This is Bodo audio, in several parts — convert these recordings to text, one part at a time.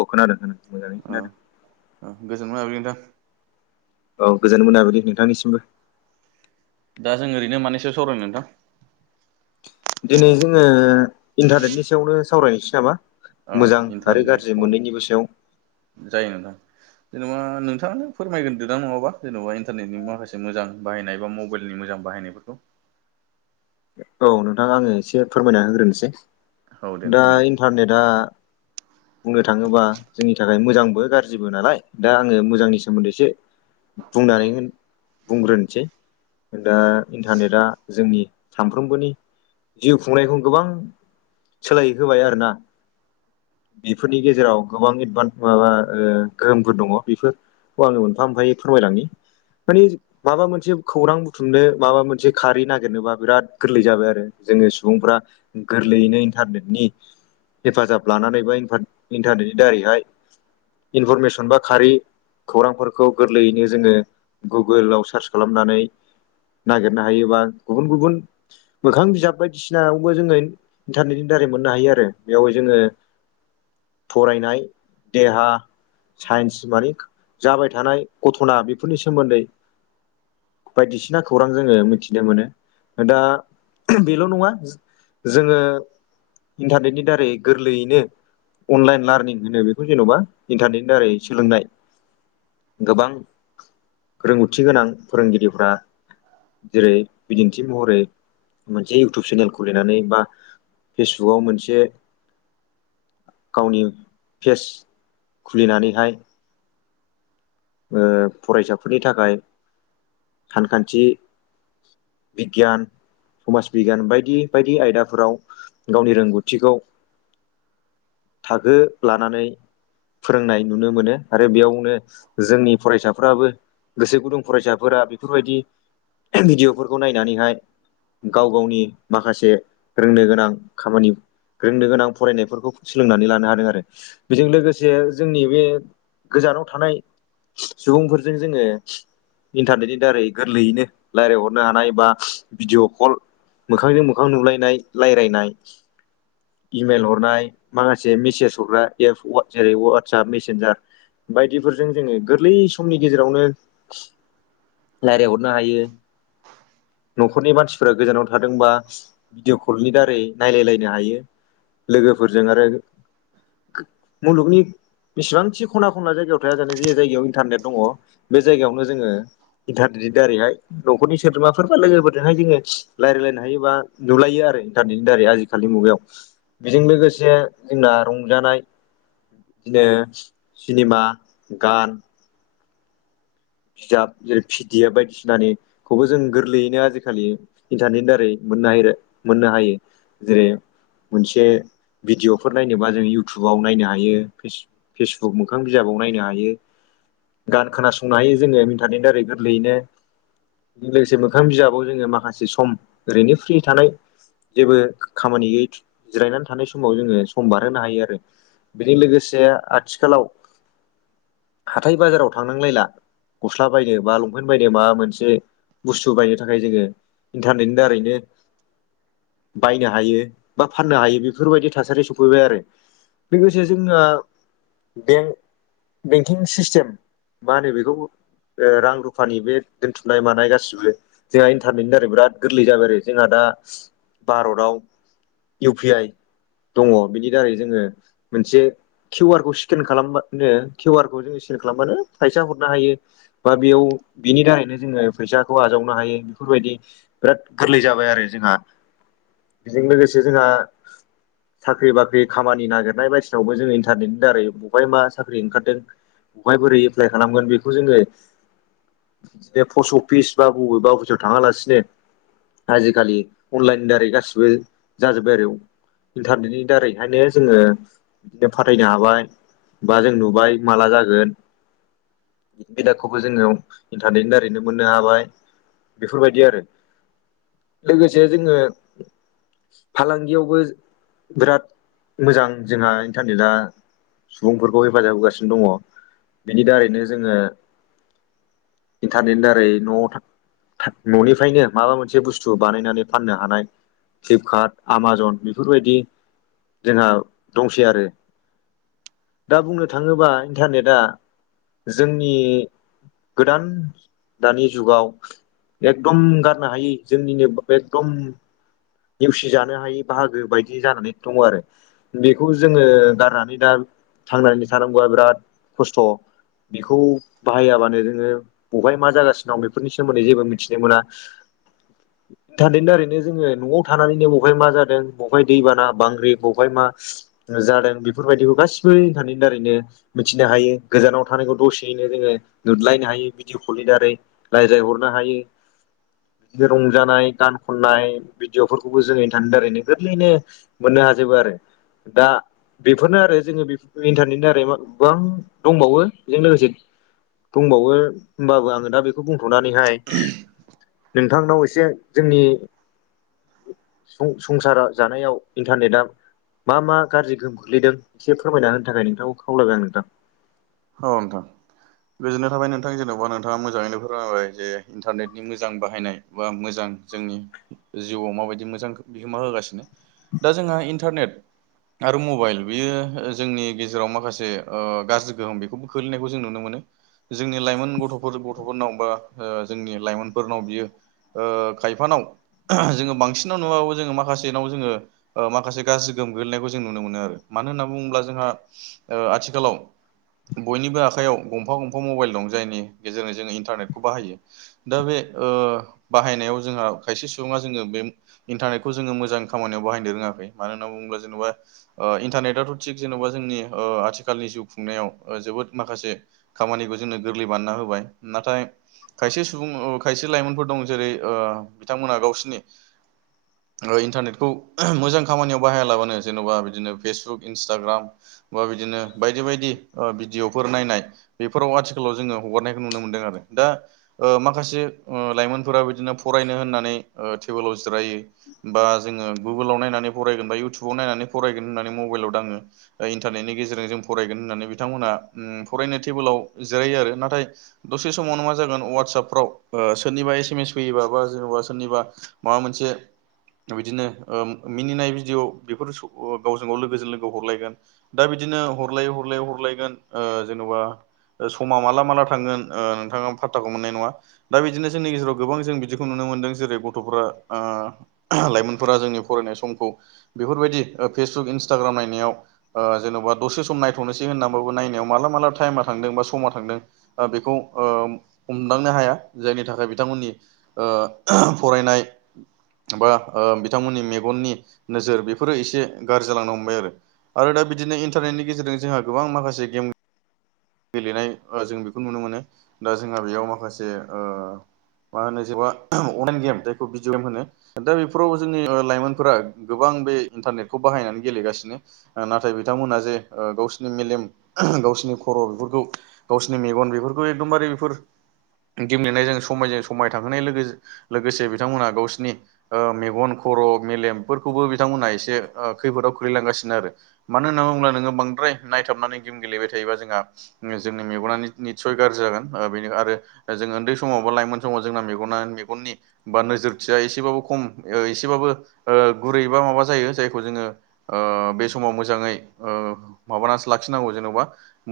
औ खोनादों खोनादों मोजाङै खोनादों। ओ गोजोन मोनाबिलि नोंथां। औ गोजोन मोनाबिलि नोंथांनिसिमबो। दा जों ओरैनो मानि सायाव सावरायनो नोंथां? दिनै जोङो इन्टारनेटनि सायावनो सावरायनोसै नामा? औ मोजां आरो इन्टारनेट गाज्रि फन मोननैनिबो सायाव जायो नोंथां। जेनेबा नोंथाङानो फोरमायग्रोदो दा नङाबा जेनेबा इन्टारनेटनि माखासे मोजां बाहायनाय बा मबाइलनि मोजां बाहायनाय फोरखौ। औ नोंथां आङो एसे फोरमायना होग्रोनोसै औ दे दा नोंथां दे इन्टारनेटआ बुंनो थाङोबा जोंनि थाखाय मोजांबो गाज्रिबो नालाय दा आङो मोजांनि सोमोन्दै एसे बुंनानै होन बुंग्रोनोसै दा इन्टारनेटआ जोंनि सामफ्रोमबोनि जिउ खुंनायखौ गोबां सोलाय होबाय आरो ना। बेफोरनि गेजेराव गोबां एडभान माबा ओ गोहोमफोर दङ' बेफोर खौ आङो मोनफा मोनफायै फोरमायलांनि। मानि माबा मोनसे खौरां बुथुमनो माबा मोनसे खारै नागिरनोबा बिराद गोरलै जाबाय आरो जोङो सुबुंफ्रा गोरलैयैनो इन्टारनेटनि हेफाजाब लानानै बा इन्फार इन्टारनेटनि दारैहाय इनफरमेसन बा खारि खौरांफोरखौ गोरलैयैनो जोङो गुगोलाव सार्च खालामनानै नागिरनो हायोबा गुबुन गुबुन मोखां बिजाब बायदिसिनायावबो जोङो इन्टारनेटनि दारै मोननो हायो आरो बेयाव जोङो फरायनाय देहा साइन्स मानि जाबाय थानाय गथ'ना बेफोरनि सोमोन्दै बायदिसिना खौरां जोङो मिथिनो मोनो दा बेल' नङा जोङो इन्टारनेटनि दारै गोरलैयैनो अनलाइन लार्निं होनो बेखौ जेन'बा इन्टारनेटनि दारै सोलोंनाय। गोबां रोंगौथि गोनां फोरोंगिरिफ्रा जेरै बिदिन्थि महरै मोनसे इउटुब चेनेल खुलिनानै बा फेसबुकाव मोनसे गावनि फेस खुलिनानैहाय ओ फरायसाफोरनि थाखाय सानखान्थि बिगियान समाज बिगियान बायदि बायदि आयदाफोराव गावनि रोंगौथिखौ थाखो लानानै फोरोंनाय नुनो मोनो आरो बेयावनो जोंनि फरायसाफोराबो गोसो गुदुं फरायसाफोरा बेफोरबायदि भिडिअ'फोरखौ नायनानैहाय गाव गावनि माखासे रोंनो गोनां खामानि रोंनो गोनां फरायनायफोरखौ सोलोंनानै लानो हादों आरो बेजों लोगोसे जोंनि बे गोजानाव थानाय सुबुंफोरजों जोङो इन्टारनेटनि दारै गोरलैयैनो रायज्लायहरनो हानाय बा भिडिअ' कल मोखांजों मोखां नुलायनाय रायज्लायनाय इमेल हरनाय माखासे मेसेज हरग्रा एप वा जेरै वाट्सप, मेसेन्जार बायदिफोरजों जोङो गोरलै समनि गेजेरावनो रायलायहरनो हायो न'खरनि मानसिफोरा गोजानाव थादोंबा भिदिअ कलनि दारै नायलायलायनो हायो लोगोफोरजों आरो मुलुगनि बेसेबांखि खना खनना जायगायाव थाया जानै जि जायगायाव इन्टारनेट दङ बे जायगायावनो जोङो इन्टारनेटनि दारैहाय न'खरनि सोद्रोमाफोर बा लोगोफोरजोंहाय जोङो रायजायलायनो हायो बा नुलायो आरो इन्टारनेटनि दारै आजि खालि मुगायाव बेजों लोगोसे जोंना रंजानाय बिदिनो सिनेमा, गान बिजाब जेरै पि डि एप बायदिसिनानिखौबो जों गोरलैयैनो आजिखालि इन्टारनेटनि दारै मोननो हायो रे मोननो हायो जेरै मोनसे भिडिअफोर नायनोबा जों इयउटुबाव नायनो हायो फेस फेसबुक मोखां बिजाबाव नायनो हायो गान खोनासंनो हायो जोङो इथारनेट दारै गोरलैयैनो लोगोसे मोखां बिजाबाव जोङो माखासे सम ओरैनो फ्रि थानाय जेबो खामानि गैयै जिरायनानै थानाय समाव जोङो सम बारहोनो हायो आरो बेजों लोगोसे आथिखालाव हाथाय बाजाराव थांनांलायला गस्ला बायनो बा लंपेन्ट बायनो बा माबा मोनसे बुस्थु बायनो थाखाय जोङो इन्टारनेटनि दारैनो बायनो हायो बा फाननो हायो बेफोरबायदि थासारि सफैबाय आरो लोगोसे जोंङो बेंक बेंकिं सिस्टेम मा होनो बेखौ ओ रां रुफानि बे दोनथुमनाय मानाय गासिबो जोंहा इन्टारनेटनि दारै बिराद गोरलै जाबाय आरो जोंहा दा भारतआव इउ पि आइ दङ बिनि दारै जोङो मोनसे किउ आर खौ स्केन खालामबानो किउ आर खौ जों स्केन खालामबानो फैसा हरनो हायो बा बेयाव बिनि दारैनो जोङो फैसाखौ आजावनो हायो बेफोरबायदि बिराद गोरलै जाबाय आरो जोंहा बेजों लोगोसे जोंहा साख्रि बाख्रि खामानि नागिरनाय बायदिसिनावबो जोङो इन्टारनेटनि दारै बबेहाय मा साख्रि ओंखारदों बहाय बोरै एप्लाइ खालामगोन बेखौ जोङो बे पस्ट अफिस बा बबेबा अफिसाव थाङा लासिनो आजिखालि अनलाइननि दारै गासिबो जाजोबबाय आरो इन्टारनेटनि दारैहायनो जोङो दे फाथायनो हाबाय बा जों नुबाय माला जागोन बेदाखौबो जोङो इन्टारनेटनि दारैनो मोननो हाबाय बेफोरबायदि आरो लोगोसे जोङो फालांगियावबो बिराद मोजां जोंहा इन्टारनेटआ सुबुंफोरखौ हेफाजाब होगासिनो दङ बिनि दारैनो जोङो इन्टारनेटनि दारै न'आव था था न'निफ्रायनो माबा मोनसे बुस्थु बानायनानै फाननो हानाय फ्लिपकार्ट, आमाजन बेफोरबायदि जोंहा दंसै आरो दा बुंनो थाङोबा इन्टारनेटआ जोंनि गोदान दानि जुगाव एकदम गारनो हायि जोंनिनो एकदम नेवसि जानो हायै बाहागो बायदि जानानै दङ आरो बेखौ जोङो गारनानै दा थांनानै थानांगौआ बिराद खस्थ' बेखौ बाहायाबानो जोङो बबेहाय मा जागासिनो दं बेफोरनि सोमोन्दै जेबो मिथिनो मोना। दा बेनि दारैनो जोङो न'आव थानानैनो बबेहाय मा जादों बबेहाय दैबाना बांग्रि बबेहाय मा जादों बेफोरबायदिखौ गासिबो इन्थारनेटनि दारैनो मिथिनो हायो, गोजानाव थानायखौ दसेयैनो जोङो नुलायनो हायो भिदिअ' कलनि दारै। रायज्लाय हरनो हायो। बिदिनो रंजानाय गान खननाय बिदि बिजाबफोरखौबो जोङो इन्थारनेटनि दारैनो गोरलैयैनो मोननो हाजोबो आरो दा बेफोरनो आरो जोङो बे इन्टारनेटनि दारै आरो गोबां दंबावो बेजों लोगोसे दंबावो होमबाबो आङो दा बे बेखौ बुंथ'नानैहाय नोंथांनाव एसे जोंनि सं संसारा जानायाव इन्टारनेटआ मा मा गाज्रि गोहोम खोख्लैदों एसे फोरमायना होनो थाखाय नोंथांखौ खावलायबाय आं नोंथां। औ नोंथां। गोजोननाय थाबाय नोंथां जेन'बा नोंथाङा मोजाङैनो फोरमायबाय जे इन्टारनेटनि मोजां बाहायनाय। बा मोजां जोंनि जिउआव माबायदि मोजां बिहोमा होगासिनो‌। दा जोंहा इन्टारनेट आरो मबाइल बेयो जोंनि गेजेराव माखासे ओ गाज्रि गोहोम बेखौबो खोलैनायखौ जों नुनो मोनो। जोंनि लाइमोन गथ'फोर गथ'फोरनाव बा ओ जोंनि लाइमोनफोरनाव बियो ओ खायफानाव जोङो बांसिनाव नुबाबो जोङो माखासेनाव जोङो माखासे गाज्रि गोहोम गोग्लैनायखौ जों नुनो मोनो आरो। मानो होनना बुङोब्ला जोंहा ओ आथिखालाव बयनिबो आखाइयाव गंफा गंफा मबाइल दं जायनि गेजेरजों जोङो इन्टारनेटखौ बाहायो। दा बे बाहायनायाव जोंहा खायसे सुबुङा जोङो बे इन्टारनेटखौ जोङो मोजां खामानियाव बाहायनो रोङाखै मानो होनना बुङोब्ला जेनेबा इन्टारनेटथ' थिग जेन'बा जोंनि आथिखालनि जिउ खुंनायाव जोबोद माखासे खामानिखौ जोंनो गोरलै बानायना होबाय नाथाय खायसे सुबुं खायसे लाइमोनफोर दं जेरै बिथांमोनहा गावसिनि इन्टारनेटखौ मोजां खामानियाव बाहायालाबानो जेन'बा बिदिनो फेसबुक इन्सटाग्राम बा बिदिनो बायदि बायदि भिडिअफोर नायनाय बेफोराव आथिखालाव जोङो हगारनायखौ नुनो मोनदों आरो दा माखासे लाइमोनफोरा बिदिनो फरायनो होननानै टेबोलाव जिरायो बा जोङो गुगोलाव नायनानै फरायगोन बा इउटुबाव नायनानै फरायगोन होननानै मबाइलाव दाङो। इन्टारनेटनि गेजेरजों जों फरायगोन होननानै बिथांमोना फरायनो टेबोलाव जिरायो आरो नाथाय दसे समावनो मा जागोन वाटसापफ्राव सोरनिबा एस एम एस फैयोबा बा जेनेबा सोरनिबा माबा मोनसे बिदिनो मिनिनाय भिडिअ' बेफोर गावजों गाव लोगोजों लोगो हरलायगोन। दा बिदिनो हरलायै हरलायै हरलायगोन जेन'बा समा माला माला थांगोन ओ नोंथाङा पाट्टाखौनो मोननाय नङा। दा बिदिनो जोंनि गेजेराव गोबां जों बिदिखौ नुनो मोनदों जेरै गथ'फ्रा ओ लाइमोनफोरा जोंनि फरायनाय समखौ बेफोरबायदि फेसबुक इन्सटाग्राम नायाव ओ जेन'बा दसे सम नायथ'नोसै होन्नानै नायनायाव माला माला टाइमा थांदों बा समा थांदों ओ बेखौ हमदांनो हाया जायनि थाखाय बिथांमोननि ओ फरायनाय बा ओ बिथांमोननि मेगननि नोजोर बेफोरो एसे गाज्रि जालांनो हमबाय आरो। आरो दा बिदिनो इन्टारनेटनि गेजेरजों जोंहा गोबां माखासे गेम गेलेनाय जों बेखौ नुनो मोनो दा जोंहा बेयाव माखासेण ओ मा होनो जेनबा अनलाइन गेम जायखौ भिडिअ गेम होनो दा बेफोराव जोंनि लाइमोनफोरा गोबां बे इन्टारनेटखौ बाहायनानै गेलेगासिनो। नाथाय बिथांमोनहा जे गावसिनि मेलेम गावसिनि खर' बेफोरखौ गावसिनि मेगन बेफोरखौ एकदमबारे बेफोर गेमलेनायजों समायजों समाय थांहोनाय लोगो लोगोसे बिथांमोनहा गावसिनि ओ मेगन खर' मेलेमफोरखौबो बिथांमोनहा एसे खैफोदाव खोलैलांगासिनो आरो। मानो होनना बुङोब्ला नोंङो बांद्राय नायथाबनानै गेम गेलेबाय थायोबा जोंहा जोंनि मेगना निथ निथसय गाज्रि जागोन बेनो आरो जों उन्दै समाव बा लाइमोन समाव जोंना मेगना मेगननि बा नोजोरथिया एसेबाबो खम एसेबाबो ओ गुरै बा माबा जायो जायखौ जोंङो ओ बे समाव मोजाङै ओ माबानासो लाखिनांगौ जेन'बा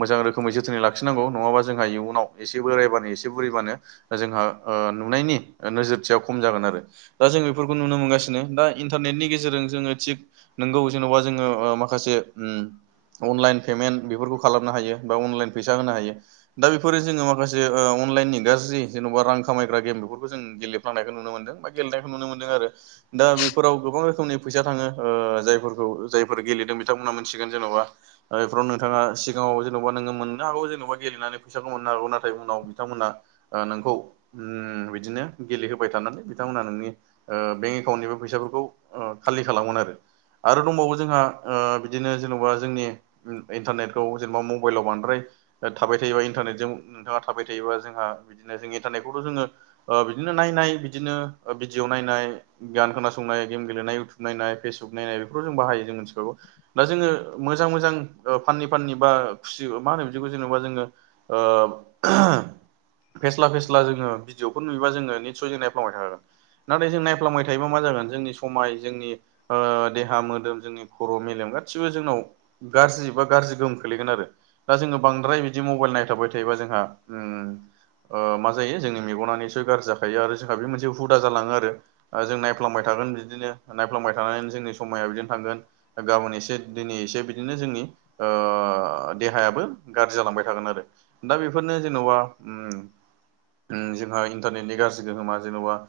मोजां रोखोमै जोथोनै लाखिनांगौ नङाबा जोंहा इयुनाव एसे बोरायबानो एसे बुरैबानो जोंहा ओ नुनायनि नोजोरथिया खम जागोन आरो। दा जों बेफोरखौ नुनो मोनगासिनो दा इन्टारनेटनि गेजेरजों जोंङो थिग नोंगौ जेन'बा जोंङो ओ माखासे उम अनलाइन पेमेन्ट बेफोरखौ खालाम नो हायो बा अनलाइन फैसा होनो हायो। दा बेफोरो जोंङो माखासे ओ अनलाइननि गाज्रि जेन'बा रां खामायग्रा गेम बेफोरखौ जों गेले नायखौ नुनो मोनदों बा गेलेनायखौ नुनो मोनदों आरो। दा बेफोराव गोबां रोखोमनि फैसा थांङो ओ जायफोरखौ जायफोर गेलेदों बिथांमोनहा मोनथिगोन जेन'बा ओ बेफोराव नोंथाङा सि सिगाङाव जेनबा नोंङो मोननो हागौ जेनेबा गेलेनानै फैसाखौ मोननो हागौ नाथाय उनाव बिथांमोना ओ नोंखौ उम बिदिनो गेलेहोबाय थानानै बिथांमोनहा नोंनि ओ बेंक एकाउन्टनिबो फैसाफोरखौ खालि खालामगोन आरो। आरो दंबावो जोंहा ओ बिदिनो जेनेबा जोंनि इन्टारनेट खौ जेनेबा मबाइलाव बांद्राय थाबाय थायोबा इन्टारनेटजों नोंथाङा थाबाय थायोबा जोंहा बिदिनो जों इन्टारनेटखौथ' जोंङो ओ बिदिनो नायनाय बिदिनो भिडिअ नायनाय गान खोनासंनाय गेम गेलेनाय इउटुब नाय फेसबुक नाय बेफोरखौ जों बाहायो जों मिथिखागौ। दा जोंङो मोजां मोजां ओ फाननि फाननि बा खुसि मा होनो बिदिखौ जेनेबा जोंङो ओ फेस्ला फेस्ला जोंङो भिडिअफोर नुयोबा जोंङो निथसय जों नायफ्लांबाय थाखागोन। नाथाय जों नायफ्लांबाय थायोबा मा जागोन जोंनि समाय जोंनि ओ देहा मोदोम जोंनि खर' मेलेम गासिबो जोंनाव गाज्रि बा गाज्रि गोहोम खोलैगोन आरो दा जोंङो बांद्राय बिदि मबाइल नायथाबाय थायोबा जोंहा उम ओ मा जायो जोंनि मेगना निथसय गाज्रि जाखायो आरो जोंहा बे मोनसे हुदा जालाङो आरो। ओ जों नायफ्लांबाय थागोन बिदिनो नायफ्लांबाय थानानैनो जोंनि समाया बिदिनो थांगोन। गाबोन एसे दिनै एसे बिदिनो जोंनि ओ ओ देहायाबो गाज्रि जालांबाय थागोन आरो दा बेफोरनो जेनेबा उम उम जोंहा इन्टारनेटनि गाज्रि गोहोमा जेन'बा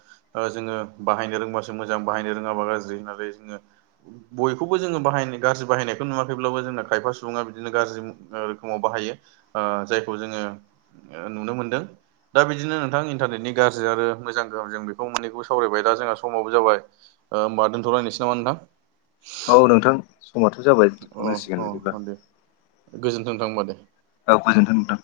ओ जोंङो बाहायनो रोंबासो मोजां बाहायनो रोङाबा गाज्रि होननानै जोंङो बयखौबो जोंङो बाहाय गाज्रि बाहायनायखौ नुवाखैब्लाबो जों खायफा सुबुंङा बिदिनो गाज्रि रोखोमाव बाहायो ओ जायखौ जोंङो नुनो मोनदों दा बिदिनो नोंथां इन्टारनेटनि गाज्रि आरो मोजां गाहोम जों बेखौ मोननैखौ सावरायबाय दा जोंहा समावो जाबाय। ओ होमबा दोनथ'लायनोसै नामा नोंथां? औ नोंथां समाथ' जाबाय दोथ'नांसिगोन अ बिदिब्ला। अ दे गोजोन्थों नोंथां होमबा दे। औ गोजोन्थों नोंथां।